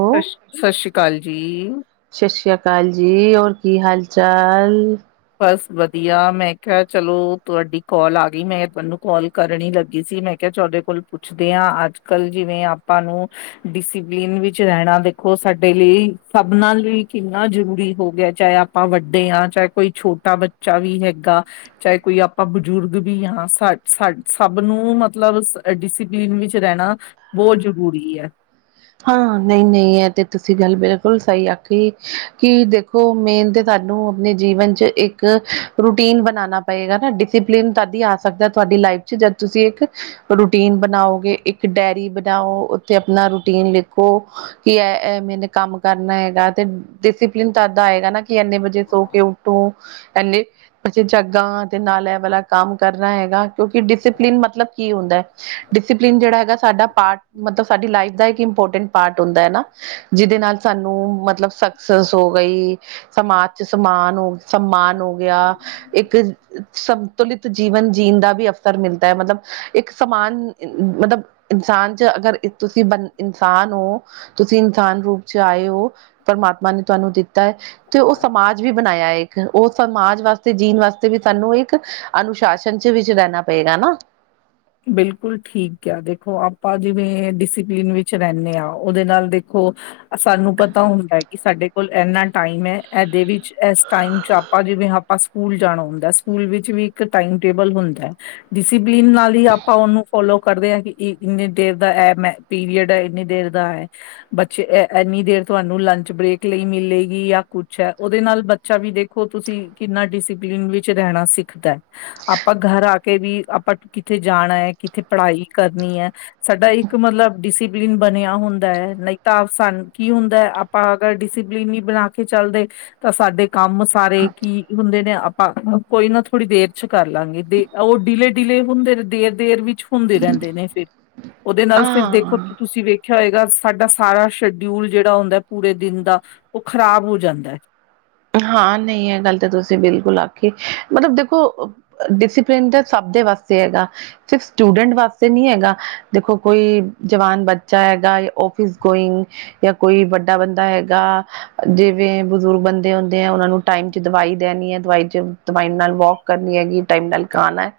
Hello ਸਤਿ ਸ਼੍ਰੀ ਅਕਾਲ ਜੀ। ਸਤਿ ਸ਼੍ਰੀ ਅਕਾਲ ਜੀ, ਹੋਰ ਕੀ ਹਾਲ ਚਾਲ? ਬਸ ਵਧੀਆ ਮੈਂ ਕਿਹਾ ਚਲੋ ਤੁਹਾਡੀ ਕੋਲ ਆ ਗਈ ਮੈਂ ਤੁਹਾਨੂੰ ਕਾਲ ਕਰਨੀ ਲੱਗੀ ਸੀ ਮੈਂ ਕਿਹਾ ਚ ਉਹਦੇ ਕੋਲ ਪੁੱਛਦੇ ਆ ਅੱਜ ਕੱਲ੍ਹ ਜਿਵੇਂ ਆਪਾਂ ਨੂੰ ਡਿਸਿਪਲਿਨ ਵਿੱਚ ਰਹਿਣਾ ਦੇਖੋ ਸਾਡੇ ਲਈ, ਸਭਨਾਂ ਲਈ ਕਿੰਨਾ ਜ਼ਰੂਰੀ ਹੋ ਗਿਆ ਚਾਹੇ ਆਪਾਂ ਵੱਡੇ ਆ ਚਾਹੇ ਕੋਈ ਛੋਟਾ ਬੱਚਾ ਵੀ ਹੈਗਾ। ਚਾਹੇ ਕੋਈ ਆਪਾਂ ਬਜ਼ੁਰਗ ਵੀ ਆ ਸਾ-ਸਾ ਸਭ ਨੂੰ ਮਤਲਬ ਐ ਡਿਸੀਪਲੀਨ ਵਿੱਚ ਰੈਣਾ ਬੌ ਜਰੂਰੀ ਐ। ਹਾਂ, ਨਈ ਨਈ ਐ ਤੇ ਤੁਸੀ ਗੱਲ ਬਿਲਕੁਲ ਸਈ ਆਖੀ ਕਿ ਦੇਖੋ ਦੇਖੋ, ਮੇਨ ਤੇ ਤਾਨੂੰ ਆਪਣੇ ਜੀਵਨ ਚ ਇੱਕ ਰੂਟੀਨ ਬਨਾਨਾ ਪਏਗਾ ਨਾ ਡਿਸਿਪਲਿਨ ਤੱਦ ਈ ਆ ਸਕਦੈ ਤੁਆਡੀ ਲਾਈਫ ਚ ਜਦ ਤੁਸੀ ਇੱਕ ਰੂਟੀਨ ਬਨਾਓਗੇ ਇੱਕ ਡੈਰੀ ਬਨਾਓ ਉੱਥੇ ਆਪਨਾ ਰੂਟੀਨ ਲਿਖੋ ਕਿ ਐ ਐ ਮੈਨੇ ਕੰਮ ਕਰਨਾ ਹੇਗਾ ਤੇ ਡਿਸਿਪਲਿਨ ਤੱਦ ਆਏਗਾ ਨਾ ਕਿ ਏਨੇ ਵਜੇ ਸੋ ਕੇ ਉੱਠੋ ਏਨੇ ਵਜੇ ਜਾਗਾਂ ਤੇ ਨਾਲ ਐ ਵਾਲਾ ਕੰਮ ਕਰਨਾ ਹੈਗਾ। ਕਿਉਂਕਿ ਡਿਸਿਪਲਿਨ ਮਤਲਬ ਕੀ ਹੁੰਦੈ ਡਿਸਿਪਲਿਨ ਜੇੜਾ ਹੈਗਾ ਸਾਡਾ ਪਾਰਟ ਮਤਲਬ ਸਾਡੀ ਲਾਈਫ ਦਾ ਏ ਇੰਪੋਰਟੈਂਟ ਪਾਰਟ ਹੁੰਦਾ ਐ ਨਾ ਜਿਦੇ ਨਾਲ ਸਾਨੂੰ ਮਤਲਬ ਸਕਸੈਸ ਹੋ ਗਈ। ਸਮਾਜ ਚ, ਸਮਾਨ ਹੋ, ਸਮਮਾਨ ਹੋ ਗਿਆ ਇੱਕ ਸੰਤੁਲਿਤ ਜੀਵਨ ਜੀਣ ਦਾ ਵੀ ਅਵਸਰ ਮਿਲਦਾ ਐ ਮਤਲਬ ਇੱਕ ਸਮਾਨ ਮਤਬ ਇਨਸਾਨ ਚ, ਅਗਰ ਤੁਸੀ ਬੰ ਇਨਸਾਨ ਓ ਤੁਸੀ ਇਨਸਾਨ ਰੂਪ ਚ ਆਏ ਓ ਪਰਮਾਤਮਾ ਨੇ ਤੁਆਨੂੰ ਦਿੱਤਾ ਐ ਤੇ ਓ ਸਮਾਜ ਵੀ ਬਨਾਇਆ ਏਕ ਓ ਸਮਾਜ ਵਾਸਤੇ, ਜੀਨ ਵਾਸਤੇ ਵੀ ਸਾਨੂੰ ਇੱਕ ਅਨੁਸ਼ਾਸਨ ਚ ਵਿੱਚ ਰੈਨਾ ਪਏਗਾ ਨਾ। ਬਿਲਕੁਲ ਠੀਕ ਕੇਆ ਦੇਖੋ ਆਪਾਂ ਜਿਵੇਂ ਡਿਸਿਪਲਿਨ ਵਿੱਚ ਰੈਨੇ ਆ ਓਦੇ ਨਾਲ ਦੇਖੋ ਸਾਨੂੰ ਪਤਾ ਹੁੰਦੈ ਕਿ ਸਾਡੇ ਕੋਲ ਏਨਾ ਟਾਈਮ ਐ ਐਦੇ ਵਿਚ ਐਸ ਟਾਈਮ ਚ ਆਪਾ ਜਿਵੇਂ ਆਪਾ ਕੂਲ ਜਾਣਾ ਹੁੰਦੈ ਸਕੂਲ ਵਿੱਚ ਵੀ ਇੱਕ ਟਾਈਮ ਟੇਬਲ ਹੁੰਦੈ ਡਿਸਿਪਲੀਨ ਨਾਲ ਈ ਅਪ ਆਪਾਂ ਉਨੂੰ ਫੋਲੋ ਕਰਦੇ ਆਂ ਕਿ ਇ ਇੰਨੀ ਦੇਰ ਦਾ ਐਮ ਐ ਪੀਰੀਅਡ ਐ ਇੰਨੀ ਦੇਰ ਦਾ ਐ ਬੱਚੇ ਐ ਏਨੀ ਦੇਰ ਤੁਆਨੂੰ ਲੰਚ ਬ੍ਰੇਕ ਲਈ ਮਿਲੇਗੀ ਯਾ ਕੁੱਛ ਐ ਓਦੇ ਨਾਲ ਬ ਚਾ ਵੀ ਦੇਖੋ ਤੁਸੀ ਕਿੰਨਾ ਡਿਸਪਲਿਨ ਵਿੱਚ ਰੈਣਾ ਸਿੱਖਦੈ। ਆਪਾਂ ਘਰ ਆ ਕੇ ਵੀ ਆਪਾਂ ਕਿੱਥੇ ਜਾਣਾ ਏ ਕਿੱਥੇ ਪੜ੍ਹਾਈ ਕਰਨੀ ਐ ਸਾਡਾ ਇੱਕ ਮਤਲਬ ਡਿਸਿਪਲਿਨ ਬਨਿਆ ਹੁੰਦਾ ਐ ਨਈ ਤਾਂ ਸਾਨ ਕੀ ਹੁੰਦੈ ਅਪ ਪਾਂ ਅਗਰ ਡਿਸਿਪਲਿਨ ਨੀ ਬਣਾ ਕੇ ਚੱਲਦੇ ਤਾ ਸਾਡੇ ਕੰਮ ਸਾਰੇ ਕੀ ਹੁੰਦੇ ਨੇ ਆਪਾਂ ਕੋਈ ਨਾ ਥੋੜੀ ਦੇਰ ਚ ਕਰ ਲਾਂਗੇ ਦੇ ਓ ਡਿਲੇ -ਡਿਲੇ ਹੁੰਦੇ ਦੇਰ-ਦੇਰ ਵਿੱਚ ਹੁੰਦੇ ਰੈਂਦੇ ਨੇ ਫਿਰ ਓਦੇ ਨਾਲ ਫਿਰ ਦੇਖੋ ਹਾਂ ਤੁਸੀ ਵੇਖਿਆ ਹੋਏਗਾ ਸਾਡਾ ਸਾਰਾ ਸ਼ਡਿਊਲ ਜੇੜਾ ਹੁੰਦੈ ਪੂਰੇ ਦਿਨ ਦਾ ਓ ਖਰਾਬ ਹੋ ਜਾਂਦੈ। ਹਾਂ ਨਈ ਐ ਗੱਲ ਤਾ ਤੁਸੀ ਬਿਲਕੁਲ ਆਖੀ ਮਤਲਬ ਦੇਖੋ ਡਿਸਿਪਲਿਨ ਤਾ ਸਬ ਦੇ ਵਾਸਤੇ ਹੇਗਾ। ਸਿਰਫ ਸਟੂਡੈਂਟ ਵਾਸਤੇ ਨੀ ਹੈਗਾ। ਦੇਖੋ ਕੋਈ ਜਵਾਨ ਬੱਚਾ ਹੈਗਾ, ਔਫਿਸ ਗੋਇੰਗ ਯਾ ਕੋਈ ਵੱਡਾ ਬੰਦਾ ਹੈਗਾ ਜਿਵੇਂ ਬਜ਼ੁਰਗ ਬੰਦ ਦੇ ਹੁੰਦੇ ਐ ਉਨਾਂ ਨੂੰ ਟਾਈਮ 'ਚ ਦਵਾਈ ਦੇਨੀ ਐ ਦਵਾਈ 'ਚ ਦਵਾਈ ਨਾਲ ਵੋਕ ਕਰਨੀ ਹੈਗੀ ਟਾਈਮ ਨਾਲ ਖਾਨੈ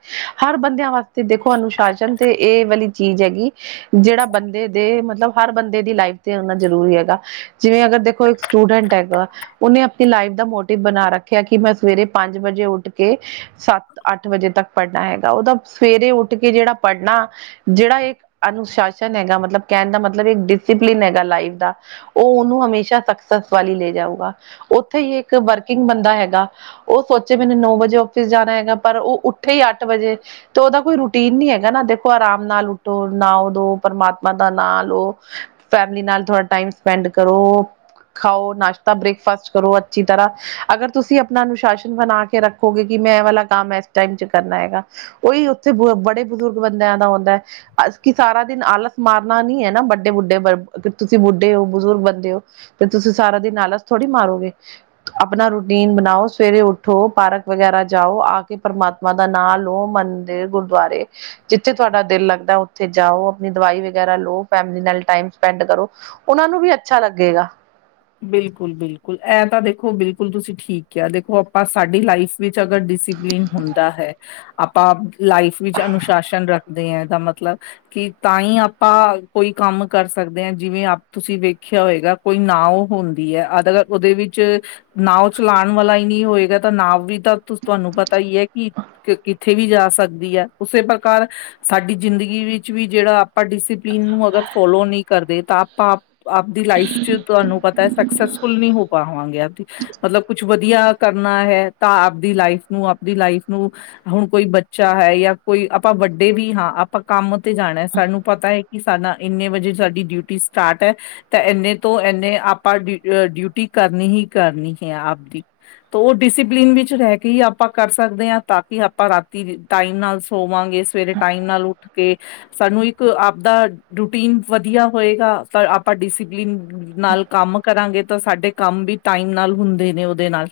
ਹਰ ਬੰਦਿਆਂ ਵਾਸਤੇ ਦੇਖੋ ਅਨੁਸ਼ਾਸ਼ਨ ਤੇ ਏ ਵਾਲੀ ਚੀਜ ਹੈਗੀ। ਜੇੜਾ ਬੰਦੇ ਦੇ ਮਤਲਬ ਹਰ ਬੰਦੇ ਦੀ ਲਾਈਫ ਤੇ ਹੋਨਾ ਜਰੂਰੀ ਹੈਗਾ ਜਿਵੇਂ ਅਗਰ ਦੇਖੋ ਇੱਕ ਸਟੂਡੈਂਟ ਹੈਗਾ ਓਨੇ ਲਾਈਫ ਦਾ ਮੋਟਿਵ ਬਨਾ ਰੱਖਿਆ ਕਿ ਮੈਂ ਸਵੇਰੇ ਪੰਜ ਵਜੇ ਉੱਠ ਕੇ ਸੱਤ -ਅੱਠ ਵਜੇ ਤੱਕ ਪੜਨਾ ਹੈਗਾ ਓਦਾ ਸਵੇਰੇ ਉੱਠ ਕੇ ਜੇੜਾ ਪੜਨਾ ਜੇੜਾ ਏਕ ਅਨੁਸ਼ਾਸ਼ਨ ਹੈਗਾ ਮਤਲਬ ਕੈਨ ਦਾ ਮਤਲਬ ਏਕ ਡਿਸੀਪਲਿਨ ਹੈਗਾ ਲਾਈਫ ਦਾ ਓ ਉਨੂੰ ਹਮੇਸ਼ਾ ਸਕਸਸ ਵੱਲ ਈ ਲੇ ਜਾਊਗਾ। ਓਥੇ ਹੀ ਇੱਕ ਵਰਕਿੰਗ ਬੰਦਾ ਹੈਗਾ ਓ ਸੋਚੇ ਮੈਨੂੰ ਨੌ ਵਜੇ ਔਫਿਸ ਜਾਣਾ ਹੈਗਾ ਪਰ ਓ ਉੱਠੇ ਈ ਅੱਠ ਵਜੇ ਤੇ ਓਦਾ ਕੋਈ ਰੂਟੀਨ ਨੀ ਹੈਗਾ ਨਾ ਦੇਖੋ ਆਰਾਮ ਨਾਲ ਉੱਠੋ ਨਾਓ ਧੋਓ ਪ੍ਰਮਾਤਮਾ ਦਾ ਨਾਂ ਲਓ। ਫੈਮਲੀ ਨਾਲ ਥੋੜਾ ਟਾਈਮ ਸਪੈਂਡ ਕਰੋ ਖਾਓ ਨਾਸ਼ਤਾ ਬ੍ਰੇਕਫਾਸਟ ਕਰੋ ਛੀ ਤਰ੍ਹਾਂ ਅਗਰ ਤੁਸੀਂ ਅਪਨਾ ਅਨੁਸ਼ਾਸਨ ਬਣਾ ਕੇ ਰੱਖੋਗੇ ਕਿ ਮੈਂ ਐ ਵਾਲਾ ਕੰਮ ਏਸ ਟਾਈਮ ਚ ਕਰਨਾ ਹੈਗਾ। ਓਈ ਓਥੇ ਬ ਬੜੇ ਬਜ਼ੁਰਗ ਬੰਦਿਆਂ ਦਾ ਹੁੰਦੈ ਕਿ ਸਾਰਾ ਦਿਨ ਆਲਸ ਮਾਰਨਾ ਨੀਐ ਨਾ ਵੱਡੇ ਬੁੱਡੇ ਤੁਸੀਂ ਬੁੱਢੇ ਓ ਬਜ਼ੁਰਗ ਬੰਦੇ ਓ, ਤੇ ਤੁਸੀ ਸਾਰਾ ਦੀ ਆਲਸ ਥੋੜ੍ਹੀ ਮਾਰੋਗੇ। ਅਪਨਾ ਰੂਟੀਨ ਬਨਾਓ ਸਵੇਰੇ ਉੱਠ ਉਠੋ ਪਾਰਕ ਵਗੈਰਾ ਜਾਓ ਆਕੇ ਪ੍ਰਮਾਤਮਾ ਦਾ ਨਾਂ ਲਓ, ਮੰਦਿਰ, ਗੁਰਦੁਆਰੇ ਜਿੱਥੇ ਤੁਆਡਾ ਦਿਲ ਲੱਗਦੈ ਓਥੇ ਜਾਓ, ਅਪਨੀ ਦਵਾਈ ਵਗੈਰਾ ਲੋ, ਫੈਮਲੀ ਨਾਲ ਟਾਈਮ ਸਪੈਂਡ ਕਰੋ। ਓਨਾਂ ਨੂੰ ਵੀ ਅੱਛਾ ਲੱਗੇਗਾ। ਬਿਲਕੁਲ-ਬਿਲਕੁਲ ਐ ਤਾਂ ਦੇਖੋ, ਬਿਲਕੁਲ ਤੁਸੀਂ ਠੀਕ ਕਕੇਯਾ ਦੇਖੋ, ਆਪਾਂ ਸਾਡੀ ਲਾਈਫ ਵਿੱਚ ਅਗਰ ਡਿਸਿਪਲਿਨ ਹੁੰਦਾ ਹੈ ਆਪਾਂ ਲਾਈਫ ਵਿੱਚ ਅਨੁਸ਼ਾਸਨ ਰੱਖਦੇ ਆਂ, ਏਦਾ ਮਤਲਬ ਕਿ ਤਾਂਈਂ ਆਪਾਂ ਕੋਈ ਕੰਮ ਕਰ ਸਕਦੇ ਆਂ, ਜਿਵੇਂ ਤੁਸੀਂ ਵੇਖਿਆ ਹੋਏਗਾ ਕੋਈ ਨਾਓ ਹੁੰਦੀ ਐ, ਅਗਰ ਓਦੇ ਵਿੱਚ ਨਾਵ ਚਲਾਣ ਵਾਲਾ ਹੀ ਨੀਂ ਹੋਏਗਾ ਤਾਂ ਨਾਵ ਵੀ ਤਾਂ ਤੁਆਨੂੰ ਪਤਾ ਈਐ ਕਿ ਕਿੱਥੇ ਵੀ ਜਾ ਸਕਦੀ ਐ, ਉਸੇ ਪ੍ਰਕਾਰ ਸਾਡੀ ਜ਼ਿੰਦਗੀ ਵਿੱਚ ਵੀ ਜੇੜਾ ਆਪਾਂ ਡਿਸਪਲਿਨ ਨੂੰ ਅਗਰ ਫੋਲੋ ਨਈਂ ਕਰਦੇ ਤਾਂ ਆਪਾਂ ਆਪਦੀ ਲਾਈਫ ਚ ਤੁਆਨੂੰ ਪਤੈ ਸਕਸੈਸਫੁਲ ਨੀਂ ਹੋ ਪਾਵਾਂਗੇ ਆਪਦੀ। ਮਤਲਬ ਕੁਛ ਵਧੀਆ ਕਰਨਾ ਹੈ ਤਾਂ ਆਪਦੀ ਲਾਈਫ ਨੂੰ ਆਪਦੀ ਲਾਈਫ ਨੂੰ ਹੁਣ ਕੋਈ ਬੱਚਾ ਹੈ ਜਾਂ ਕੋਈ ਆਪਾਂ ਵੱਡੇ ਵੀ ਹਾਂ, ਆਪਾਂ ਕੰਮ ਤੇ ਜਾਣਾ ਸਾਨੂੰ ਪਤੈ ਕਿ ਸਾਡਾ ਇੰਨੇ ਵਜੇ ਸਾਡੀ ਡਿਊਟੀ ਸਟਾਰਟ ਤੇ ਇਨੇ ਤੋਂ ਇਨੇ ਆਪਾਂ ਡਿਊਹ ਡਿਊਟੀ ਕਰਨੀ ਹੀ ਕਰਨੀ ਹੈ ਆਪਦੀ। ਤੋ ਡਿਸਪਲਿਨ ਵਿੱਚ ਰਹਿ ਕੇ ਹੀ ਆਪਾਂ ਕਰ ਸਕਦੇ ਆਂ ਤਾਂ ਕਿ ਆਪਾਂ ਰਾਤੀ ਟਾਈਮ ਨਾਲ ਸੋਵਾਂਗੇ, ਸਵੇਰੇ ਟਾਈਮ ਨਾਲ ਉੱਠ ਕੇ ਸਾਨੂੰ ਇੱਕ ਆਪਦਾ ਰੂਟੀਨ ਵਧੀਆ ਹੋਏਗਾ ਤਾਂ ਆਪਾਂ ਡਿਸਪਲਿਨ ਨਾਲ ਕੰਮ ਕਰਾਂਗੇ, ਤਾਂ ਸਾਡੇ ਕੰਮ ਵੀ ਟਾਈਮ ਨਾਲ ਹੁੰਦੇ ਨੇ ਉਦੇ ਨਾਲ।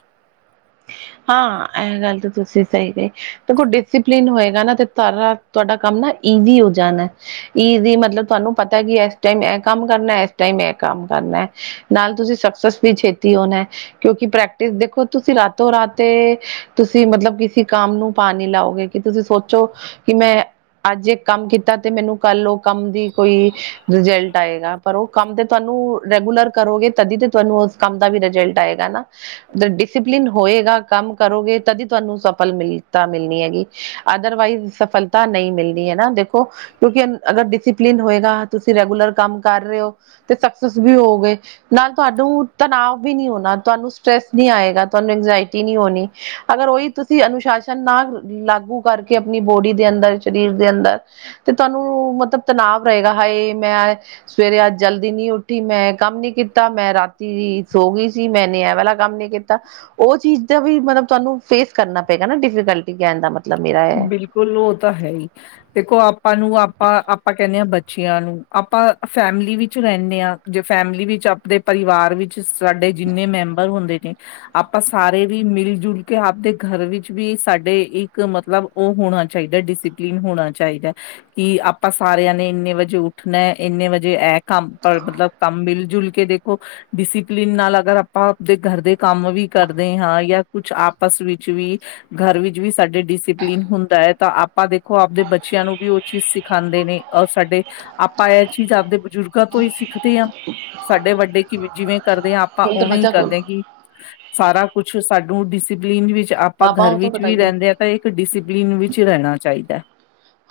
ਹਾਂ, ਐ ਗੱਲ ਤਾਂ ਤੁਸੀਂ ਸਈ ਕਯੀ ਦੇਖੋ, ਡਿਸਪਲਨ ਹੋਏਗਾ ਨਾ ਤੇ ਸਾਰਾ ਤੁਆਡਾ ਕੰਮ ਨਾ ਈਜ਼ੀ ਹੋ ਜਾਣਾ। ਈਜ਼ੀ ਮਤਲਬ ਤੁਆਨੂੰ ਪਤਾ ਕਿ ਇਸ ਟਾਈਮ ਐ ਕੰਮ ਕਰਨਾ, ਇਸ ਟਾਈਮ ਐ ਕੰਮ ਕਰਨਾ। ਨਾਲ ਤੁਸੀ ਸਕਸੈਸ ਵੀ ਛੇਤੀ ਹੋਣਾ, ਕਿਉਂਕਿ ਪ੍ਰੈਕਟਿਸ ਦੇਖੋ ਤੁਸੀਂ ਰਾ ਤੋਂ ਰਾਤੇ ਤੁਸੀਂ ਮਤਲਬ ਕਿਸੇ ਕੰਮ ਨੂੰ ਪਾਣੀ ਲਾਓਗੇ ਕਿ ਤੁਸੀਂ ਸੋਚੋ ਕਿ ਮੈਂ ਅੱਜ ਇੱਕ ਕੰਮ ਕੀਤਾ ਤੇ ਮੈਨੂੰ ਕੱਲ ਉਹ ਕੰਮ ਦੀ ਕੋਈ ਰਿਜਲਟ ਆਏਗਾ। ਪਰ ਓ ਕੰਮ ਤੇ ਤੁਆਨੂੰ ਰੈਗੂਲਰ ਕਰੋਗੇ ਤਦੀ ਤੇ ਤੁਆਨੂੰ ਉਸ ਕੰਮ ਦਾ ਵੀ ਰਿਜਲਟ ਆਏਗਾ ਨਾ। ਤੇ ਡਸੀਪਲੀਨ ਹੋਏਗਾ ਕੰਮ ਕਰੋਗੇ ਤਦੀ ਤੁਆਨੂੰ ਸਫਲ ਮਿਲ ਤਾਂ ਮਿਲਣੀ ਹੈਗੀ, ਅਦਰਵਾਈਜ਼ ਸਫਲ ਤਾਂ ਨਈਂ ਮਿਲਨੀ ਹੈਨਾ ਦੇਖੋ, ਕਿਉਂਕਿ ਅਗਰ ਡਸੀਪਲਿਨ ਹੋਏਗਾ ਤੁਸੀਂ ਰੈਗੂਲਰ ਕੰਮ ਕਰ ਰੇਓ ਤੇ ਸਕਸਸ ਵੀ ਹੋਓਗੇ ਨਾਲ ਤੁਆਨੂੰ ਤਨਾਵ ਵੀ ਨੀ ਹੋਣਾ, ਤੁਆਨੂੰ ਸਟਰ੍ਰੈਸ ਨੀ ਆਏਗਾ। ਤੁਆਨੂੰ ਇੰਗਜਾਇਟੀ ਨੀ ਹੋਣੀ, ਅਗਰ ਓਈ ਤੁਸੀ ਅਨੁਸ਼ਾਸਨ ਨਾ ਲਾਗੂ ਕਰਕੇ ਸੀ ਅਪਨੀ ਬੋਡੀ ਦੇ ਅੰਦਰ, ਸਰੀਰ ਦੇ ਅੰਦਰ ਤੇ ਤੁਆਨੂੰ ਮਤਲਬ ਤਨਾਵ ਰਏਗਾ ਹਾਏ! ਮੈਂ ਸਵੇਰੇ ਅੱਜ ਜਲਦੀ ਨੀ ਉੱਠੀ, ਮੈਂ ਕੰਮ ਨੀ ਕੀਤਾ, ਮੈਂ ਰਾਤੀ ਸੋ ਗਈ ਸੀ, ਮੈਂਨੇ ਐ ਵਾਲਾ ਕੰਮ ਨੀ ਕੀਤਾ। ਓ ਚੀਜ ਦਾ ਵੀ ਮਤਲਬ ਤੁਆਨੂੰ ਫੇਸ ਕਰਨਾ ਪਏਗਾ ਨਾ ਡਿਫੀਕਲਟੀ, ਕੈਣ ਦਾ ਮਤਲਬ ਮੇਰਾ ਐ। ਬਿਲੁਲ, ਓ ਤਾਂ ਹੈਈ। ਦੇਖੋ, ਆਪਾਂ ਨੂੰ ਆਪਾਂ ਆਪਾਂ ਕੈਦੇ ਆਂ ਬੱਚਿਆਂ ਨੂੰ, ਆਪਾਂ ਫੈਮਿਲੀ ਵਿੱਚ ਰੈਂਦੇ ਆਂ ਜੇ ਫੈਮਲੀ ਵਿੱਚ ਅਪਣੇ ਪਰਿਵਾਰ ਵਿੱਚ ਸਾਡੇ ਜਿੰਨੇ ਮੈਂਬਰ ਹੁੰਦੇ ਨੇ ਆਪਾਂ ਸਾਰੇ ਵੀ ਮਿਲ-ਜੁਲ ਕੇ ਆਪਦੇ ਘਰ ਵਿੱਚ ਵੀ ਸਾਡੇ ਇੱਕ ਮਤਲਬ ਉਹ ਹੋਣਾ ਚਾਹੀਦਾ, ਡਿਸਿਪਲਿਨ ਹੋਣਾ ਚਾਈਦਾ। ਕਿ ਆਪਾਂ ਸਾਰਿਆਂ ਨੇ ਇੰਨੇ ਵਜੇ ਉੱਠਣਾ, ਐਨੇ ਵਜੇ ਐ ਕੰਮ ਪਰ ਮਤਲਬ ਕੰਮ ਮਿਲ ਜੁਲ ਕੇ ਦੇਖੋ ਡਿਸਿਪਲਿਨ ਨਾਲ ਅਗਰ ਆਪਾਂ ਆਪਦੇ ਗਰ ਦੇ ਕੰਮ ਵੀ ਕਰਦੇ ਆਂ ਜਾਂ ਕੁਛ ਆਪਸ ਵਿੱਚ ਵੀ ਘਰ ਵਿੱਚ ਵੀ ਸਾਡੇ ਡੀ ਸੀ ਕਲੀਨ ਹੁੰਦਾ ਆ, ਤਾਂ ਆਪਾਂ ਦੇਖੋ ਆਪਦੇ ਬੱਚਿਆਂ ਨੂੰ ਵੀ ਉਹ ਚੀਜ਼ ਸਿਖਾਉਂਦੇ ਨੇ ਅ ਸਾਡੇ ਆਪਾਂ ਐਹ ਚੀਜ਼ ਆਪਦੇ ਬਜ਼ੁਰਗਾਂ ਤੋਂ ਹੀ ਸਿੱਖਦੇ ਆਂ, ਸਾਡੇ ਵੱਡੇ ਕਿਵੇਂ ਜਿਵੇਂ ਕਰਦੇ ਆਂ, ਆਪਾਂ ਹੁਣ ਤਾਂ ਉਵੇਂ ਹੀ ਬੱਚਾ ਕੋਣ ਕਰਦੇ ਕਿ, ਸਾਰਾ ਕੁਛ ਸਾਨੂੰ ਡਿਸਪਲਿਨ ਵਿੱਚ ਆਪ ਆਪਾਂ ਘਰ ਪਾਪਾਓ ਤੋਂ ਵਿੱਚ ਵੀ ਬਤਾਈਓ ਰਹਿੰਦੇ ਆਂ, ਤਾਂ ਇੱਕ ਡਿਸਿਪਲਿਨ ਵਿੱਚ ਰਹਿਣਾ ਚਾਹੀਦਾ।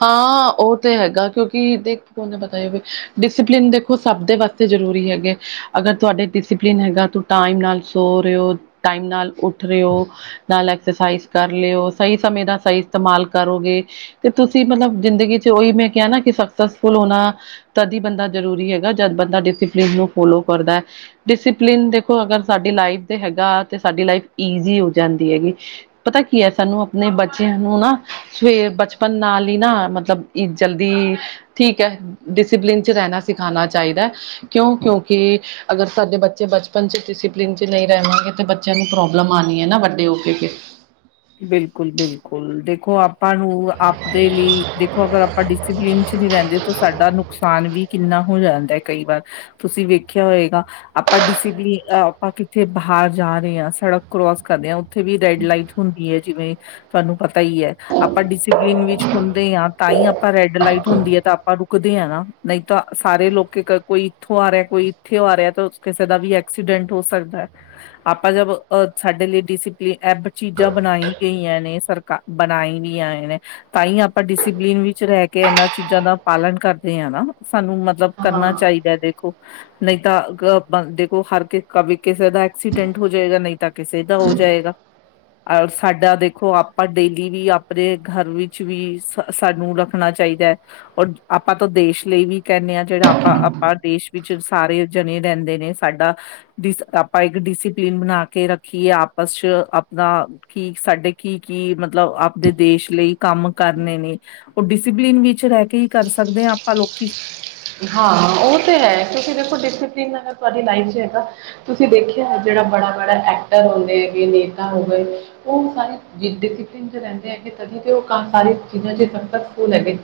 ਹਾਂ ਉਹ ਤੇ ਹੈਗਾ, ਕਿਉਂਕਿ ਦੇਖੋ ਹੁਣ ਪਤਾ ਹੋਵੇ ਡਿਸਪਲਿਨ ਦੇਖੋ ਸਭ ਦੇ ਵਾਸ ਬਹੁਤ ਜ਼ਰੂਰੀ ਹੈਗੇ, ਅਗਰ ਤੁਹਾਡੇ ਡਿਸਪਲਿਨ ਹੈਗਾ, ਤੂੰ ਟਾਈਮ ਨਾਲ ਸੋ ਰਹੇ ਹੋ ਟਾਈਮ ਨਾਲ ਉੱਠ ਰਹੇ ਹੋ ਨਾਲ ਐਕਸਰਸਾਈਜ਼ ਕਰ ਲਿਓ, ਸਹੀ ਸਮੇਂ ਦਾ ਸਹੀ ਇਸਤੇਮਾਲ ਕਰੋਗੇ, ਤੇ ਤੁਸੀਂ ਮਤਲਬ ਜ਼ਿੰਦਗੀ 'ਚ ਉਹੀ ਮੈਂ ਕਿਹਾ ਨਾ ਕਿ ਸਕਸੈਸਫੁੱਲ ਹੋਣਾ ਤਦ ਹੀ ਬੰਦਾ ਜ਼ਰੂਰੀ ਹੈਗਾ, ਜਦ ਬੰਦਾ ਡਿਸਪਲਿਨ ਨੂੰ ਫੋਲੋ ਕਰਦਾ। ਡਿਸਪਲਿਨ ਦੇਖੋ ਅਗਰ ਸਾਡੀ ਲਾਈਫ ਦੇ ਹੈਗਾ, ਤੇ ਸਾਡੀ ਲਾਈਫ ਈਜ਼ੀ ਹੋ ਜਾਂਦੀ ਹੈਗੀ। ਪਤਾ ਕੀ ਹੈ ਸਾਨੂੰ ਆਪਣੇ ਬੱਚਿਆਂ ਨੂੰ ਨਾ ਸਵੇ ਬਚ ਬਚਪਨ ਨਾਲ ਹੀ ਨਾ ਮਤਲਬ, ਜਲਦੀ ਠੀਕ ਹੈ। ਡਿਸਿਪਲਿਨ 'ਚ ਰਹਿਣਾ ਸਿਖਾਉਣਾ ਚਾਈਦਾ, ਕਿਉਂ ਕਿਉਂਕਿ ਅਗਰ ਸਾਡੇ ਬੱਚੇ ਬਚਪਨ 'ਚ ਡਿਸਪਲਿਨ 'ਚ ਨਹੀਂ ਰਹਿਣਗੇ ਤਾਂ ਬੱਚਿਆਂ ਨੂੰ ਪ੍ਰੋਬਲਮ ਆਉਣੀ ਹੈ ਨਾ ਵੱਡੇ ਹੋ ਕੇ ਫਿਰ। ਬਿਲਕੁਲ ਬਿਲਕੁਲ, ਦੇਖੋ ਆਪਾਂ ਨੂੰ, ਆਪਦੇ ਲਈ ਦੇਖੋ ਅਗਰ ਆਪਾਂ ਡਿਸ ਡਿਸੀਪਲਿਨ 'ਚ ਨੀ ਰੈਂਦੇ ਤੇ ਸਾਡਾ ਨੁਕਸਾਨ ਵੀ ਕਿੰਨਾ ਹੋ ਜਾਂਦਾ ਕਈ ਵਾਰ। ਤੁਸੀ ਵੇਖਿਆ ਹੋਏਗਾ ਆਪਾਂ ਡਿਸੀਪਲਿਨ, ਅ ਆਪਾਂ ਕਿਥੇ ਬਾਹਰ ਜਾ ਰਹੇ ਆ, ਸੜਕ ਕਰੋਸ ਕਰ ਰਹੇ ਆ, ਉੱਥੇ ਵੀ ਰੈਡ ਲਾਈਟ ਹੁੰਦੀਆ ਜਿਵੇਂ, ਤੁਹਾਨੂੰ ਪਤਾ ਹੀ ਐ। ਆਪਾਂ ਡਿਸਿਪਲਿਨ ਵਿੱਚ ਹੁੰਦੇ ਆ, ਤਾਂ ਹੀ ਆਪਾਂ ਰੈਡ ਲਾਈਟ ਹੁੰਦੀ ਆ, ਤਾ ਆਪਾਂ ਰੁਕਦੇ ਆ ਨਾ। ਨਈ ਤਾਂ, ਸਾਰੇ ਲੋਕੀ ਕੋਈ ਇੱਥੋਂ ਆ ਰਿਆ, ਕੋਈ ਇੱਥੇ ਆ ਰਿਆ, ਤਾਂ ਕਿਸੇ ਦਾ ਵੀ ਐਕਸੀਡੈਂਟ ਹੋ ਸਕਦਾ। ਆਪਾਂ ਜਬ, ਅ ਸਾਡੇ ਲਈ ਡਿਸੀਪਲੀਨ ਐਪਡ ਚੀਜ਼ਾ ਬਣਾਈ ਗਈਆ ਨੇ, ਸਰਕਾਰ, ਬਨਾਈ ਵੀਆਂ ਨੇ ਤਾਂ ਹੀ ਆਪਾਂ ਡਿਸਪਲਿਨ ਵਿੱਚ ਰਹਿ ਕੇ ਐਨਾਂ ਚੀਜ਼ਾ ਦਾ ਪਾਲਣ ਕਰਦੇ ਆ ਨਾ ਸਾਨੂੰ ਮਤਲਬ ਹਾਂ ਕਰਨਾ ਚਾਹੀਦਾ ਦੇਖੋ ਨਈ ਤਾਂ ਆਪਾਂ ਦੇਖੋ ਹਰ ਕ, ਕਬੀ ਕਿਸੇ ਦਾ ਐਕਸੀਡੈਂਟ ਹੋ ਜਾਏਗਾ ਨਈ ਤਾਂ ਕਿਸੇ ਦਾ ਹੋ ਜਾਏਗਾ। ਅ ਸਾਡਾ ਦੇਖੋ ਆਪਾਂ ਡੇਲੀ ਵੀ ਆਪਣੇ ਘਰ ਵਿੱਚ ਵੀ ਸ ਸਾਨੂੰ ਰੱਖਣਾ ਚਾਈਦਾ। ਔਰ ਆਪਾਂ ਤਾਂ ਦੇਸ਼ ਲਈ ਵੀ ਕੈਨੇ ਆ, ਜੇੜੇ ਆਪਾਂ, ਆਪਾਂ ਦੇਸ਼ ਵਿੱਚ ਸਾਰੇ ਜਣੇ ਰੈਂਦੇ ਨੇ ਸਾਡਾ, ਡਿਸ, ਆਪਾਂ ਇੱਕ ਡਿਸਪਲਿਨ ਬਣਾ ਕੇ ਰੱਖੀਏ ਆਪਸ 'ਚ ਅਪ ਨਾ, ਕੀ ਸਾਡੇ ਕੀ- ਕੀ ਮਤਲਬ ਆਪਦੇ ਦੇਸ਼ ਲਈ ਕੰਮ ਕਰਨੇ ਨੇ ਉਹ ਡਿਸਿਪਲਿਨ ਵਿੱਚ ਰੈ ਕੇ ਹੀ ਕਰ ਸਕਦੇ ਆਪਾਂ ਲੋਕੀ। ਹਾਂ ਉਹ ਤੇ ਹੈ, ਕਿਉਂਕਿ ਦੇਖੋ ਡਿਸਪਲਿਨ ਹੈ ਤੁਆਡੀ ਲਾਈਫ 'ਚ ਹੈਗਾ ਤੁਸੀ ਦੇਖਿਆ ਜੇੜਾ ਬੜਾ- ਬੜਾ ਐਕਟਰ ਹੁੰਦੇ, ਨੇਤਾ ਹੋ ਗਏ ਉਹ ਸਾਰੇ ਡਿਸਪਲਿਨ 'ਚ ਰੈਂਦੇ ਹੈਗੇ ਤਦ ਹੀ ਤੇ ਉਹ ਸਾਰੇ ਚੀਜਾਂ 'ਚ ਸਕੇਸਫੁੱਲ ਹੈਗੇ।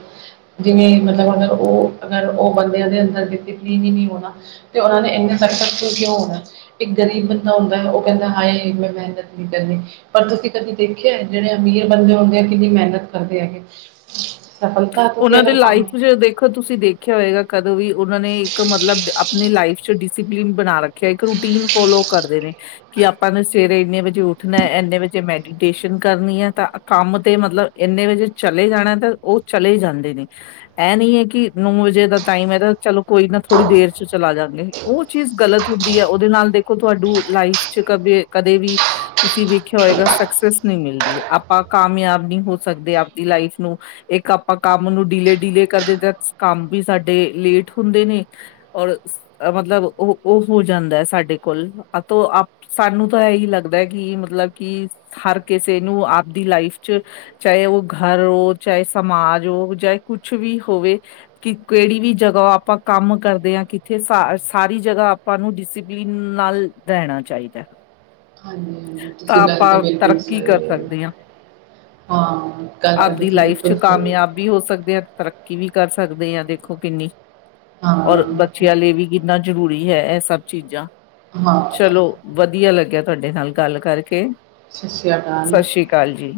ਜਿਵੇ ਮਤਲਬ ਅਗਰ ਓ, ਅਗਰ ਉਹ ਬੰਦਿਆਂ ਦੇ ਅੰਦਰ ਡਿਸਪਲੀਨ ਹੀ ਨਈ ਹੋਨਾ ਤੇ ਉਹਨਾਂ ਨੇ ਐਨੇ ਸਕਸੇਸਫੁੱਲ ਕਿਉਂ ਹੋਣਾ। ਇੱਕ ਗ਼ਰੀਬ ਬੰਦਾ ਹੁੰਦਾ, ਉਹ ਕੈਂਦਾ, ਹਾਏ ਮੈਂ ਮੇਹਨਤ ਨਈ ਕਰਨੀ ਪਰ ਤੁਸੀ ਕਦੀ ਦੇਖਿਆ ਜੇੜੇ ਅਮੀਰ ਬੰਦੇ ਹੁੰਦੇ, ਉਹ ਕਿੰਨੀ ਮੇਹਨਤ ਕਰਦੇ ਹੈਗੇ। ਸਫਲਤਾ ਤੁਸੀ ਅਗਰ ਪਾਣਾ ਅ ਤੁਸੀਂ ਦੇਖਿਆ ਹੋਏਗਾ। ਕਦੋ ਵੀ ਓਨਾਂ ਨੇ ਇੱਕ ਮਤਲਬ ਨੇ ਲਾਈਫ ਚ ਡਿਸਿਪਲਿਨ ਬਣਾ ਰੱਖਿਆ। ਇੱਕ ਰੂਟੀਨ ਫੋਲੋ ਕਰਦੇ ਨੇ ਕਿ ਆਪਾਂ ਨੇ ਸਵੇਰੇ ਇੰਨੇ ਵਜੇ ਉੱਠਨਾ, ਇੰਨੇ ਵਜੇ ਮੈਡੀਟੇਸ਼ਨ ਕਰਨੀ ਐ ਤਾਂ ਕੰਮ ਤੇ ਮਤਲਵ ਏਂਨੇ ਵਜੇ ਚਲੇ ਜਾਣਾ ਤਾ ਓ ਚਲੇ ਜਾਂਦੇ ਨੇ। ਐ ਨੀ ਹੈ ਕਿ ਨੌ ਵਜੇ ਦਾ ਟਾਈਮ ਹੈ ਤਾਂ ਚਲੋ ਕੋਈ ਨਾ ਥੋੜੀ ਦੇਰ ਚ ਚਲਾ ਜਾਂਗੇ। ਓ ਚੀਜ਼ ਗਲਤ ਹੁੰਦੀ ਹੈ। ਓਦੇ ਨਾਲ ਦੇਖੋ ਤੁਆਡੂੰ ਲਾਈਫ ਚ ਕਦੇ ਕਦੇ ਵੀ ਤੁਸੀਂ ਵੇਖਿਆ ਹੋਏਗਾ ਸਕਸੈਸ ਨਈ ਮਿਲਦੀ ਏ। ਆਪਾਂ ਕਾਮਯਾਬ ਨਈ ਹੋ ਸਕਦੇ, ਆਪਦੀ ਲਾਈਫ ਨੂੰ ਇੱਕ ਆਪਾਂ ਕੰਮ ਨੂੰ ਡੀਲੇ -ਡੀਲੇ ਕਰਦੇ ਦਾ, ਕੰਮ ਵੀ ਸਾਡੇ ਲੇਟ ਹੁੰਦੇ ਨੇ ਓਰ ਮਤਲਬ ਓ ਓਹ ਹੋ ਜਾਂਦਾ ਐ ਸਾਡੇ ਕੋਲ। ਅੰਤੋ ਆਪ ਸਾਨੂੰ ਤਾਂ ਇਹੀ ਲੱਗਦਾ ਕਿ ਮਤਲਬ ਕਿ ਹਰ ਕਿਸੇ ਨੂੰ ਆਪਦੀ ਲਾਈਫ ਚ ਚਾਏ ਓ ਘਰ ਹੋ ਚਾਏ ਸਮਾਜ ਹੋ, ਚਾਏ ਕੁਛ ਵੀ ਹੋਵੇ ਕਿ ਕੇਅੜੀ ਵੀ ਜਗਾ ਆਪਾਂ ਕੰਮ ਕਰਦੇ ਆ। ਕਿੱਥੇ ਸ ਸਾਰੀ ਜਗਾ ਆਪਾਂ ਨੂੰ ਡਿਸਿਪਲਿਨ ਨਾਲ ਰੈਣਾ ਚਾਈਦਾ। ਹਾਂਜੀ- ਹਾਂਜੀ। ਤੁਸੀ ਗੱਲ ਤੇ ਬਿਲਕੁਲ ਤਰੱਕੀ ਕਰ ਸਈ ਸਕਦੇ ਹਾਂ ਹਾਂ। ਗੱਲ ਤੇ ਆਪਦੀ ਤੁਸੀ ਲਾਈਫ ਚ ਬਿਲਕੁਲ ਸਈ ਕਾਮਯਾਬ ਵੀ ਹੋ ਸਕਦੇ ਆ। ਤਰੱਕੀ ਵੀ ਕਰ ਸਕਦੇ ਆ। ਦੇਖੋ ਕਿੰਨੀ। ਓਰ ਹਾਂ ਬੱਚਿਆ ਲਈ ਵੀ ਕਿੰਨਾ ਜ਼ਰੂਰੀ ਐ। ਇਹ ਸਭ ਚੀਜ਼ਾ। ਹਾਂ ਚਲੋ ਵਧੀਆ ਲੱਗਿਆ ਤੁਆਡੇ ਨਾਲ ਗੱਲ ਕਰਕੇ। ਸਸੀਆ ਕਾਲ। ਕਾਲ ਜੀ।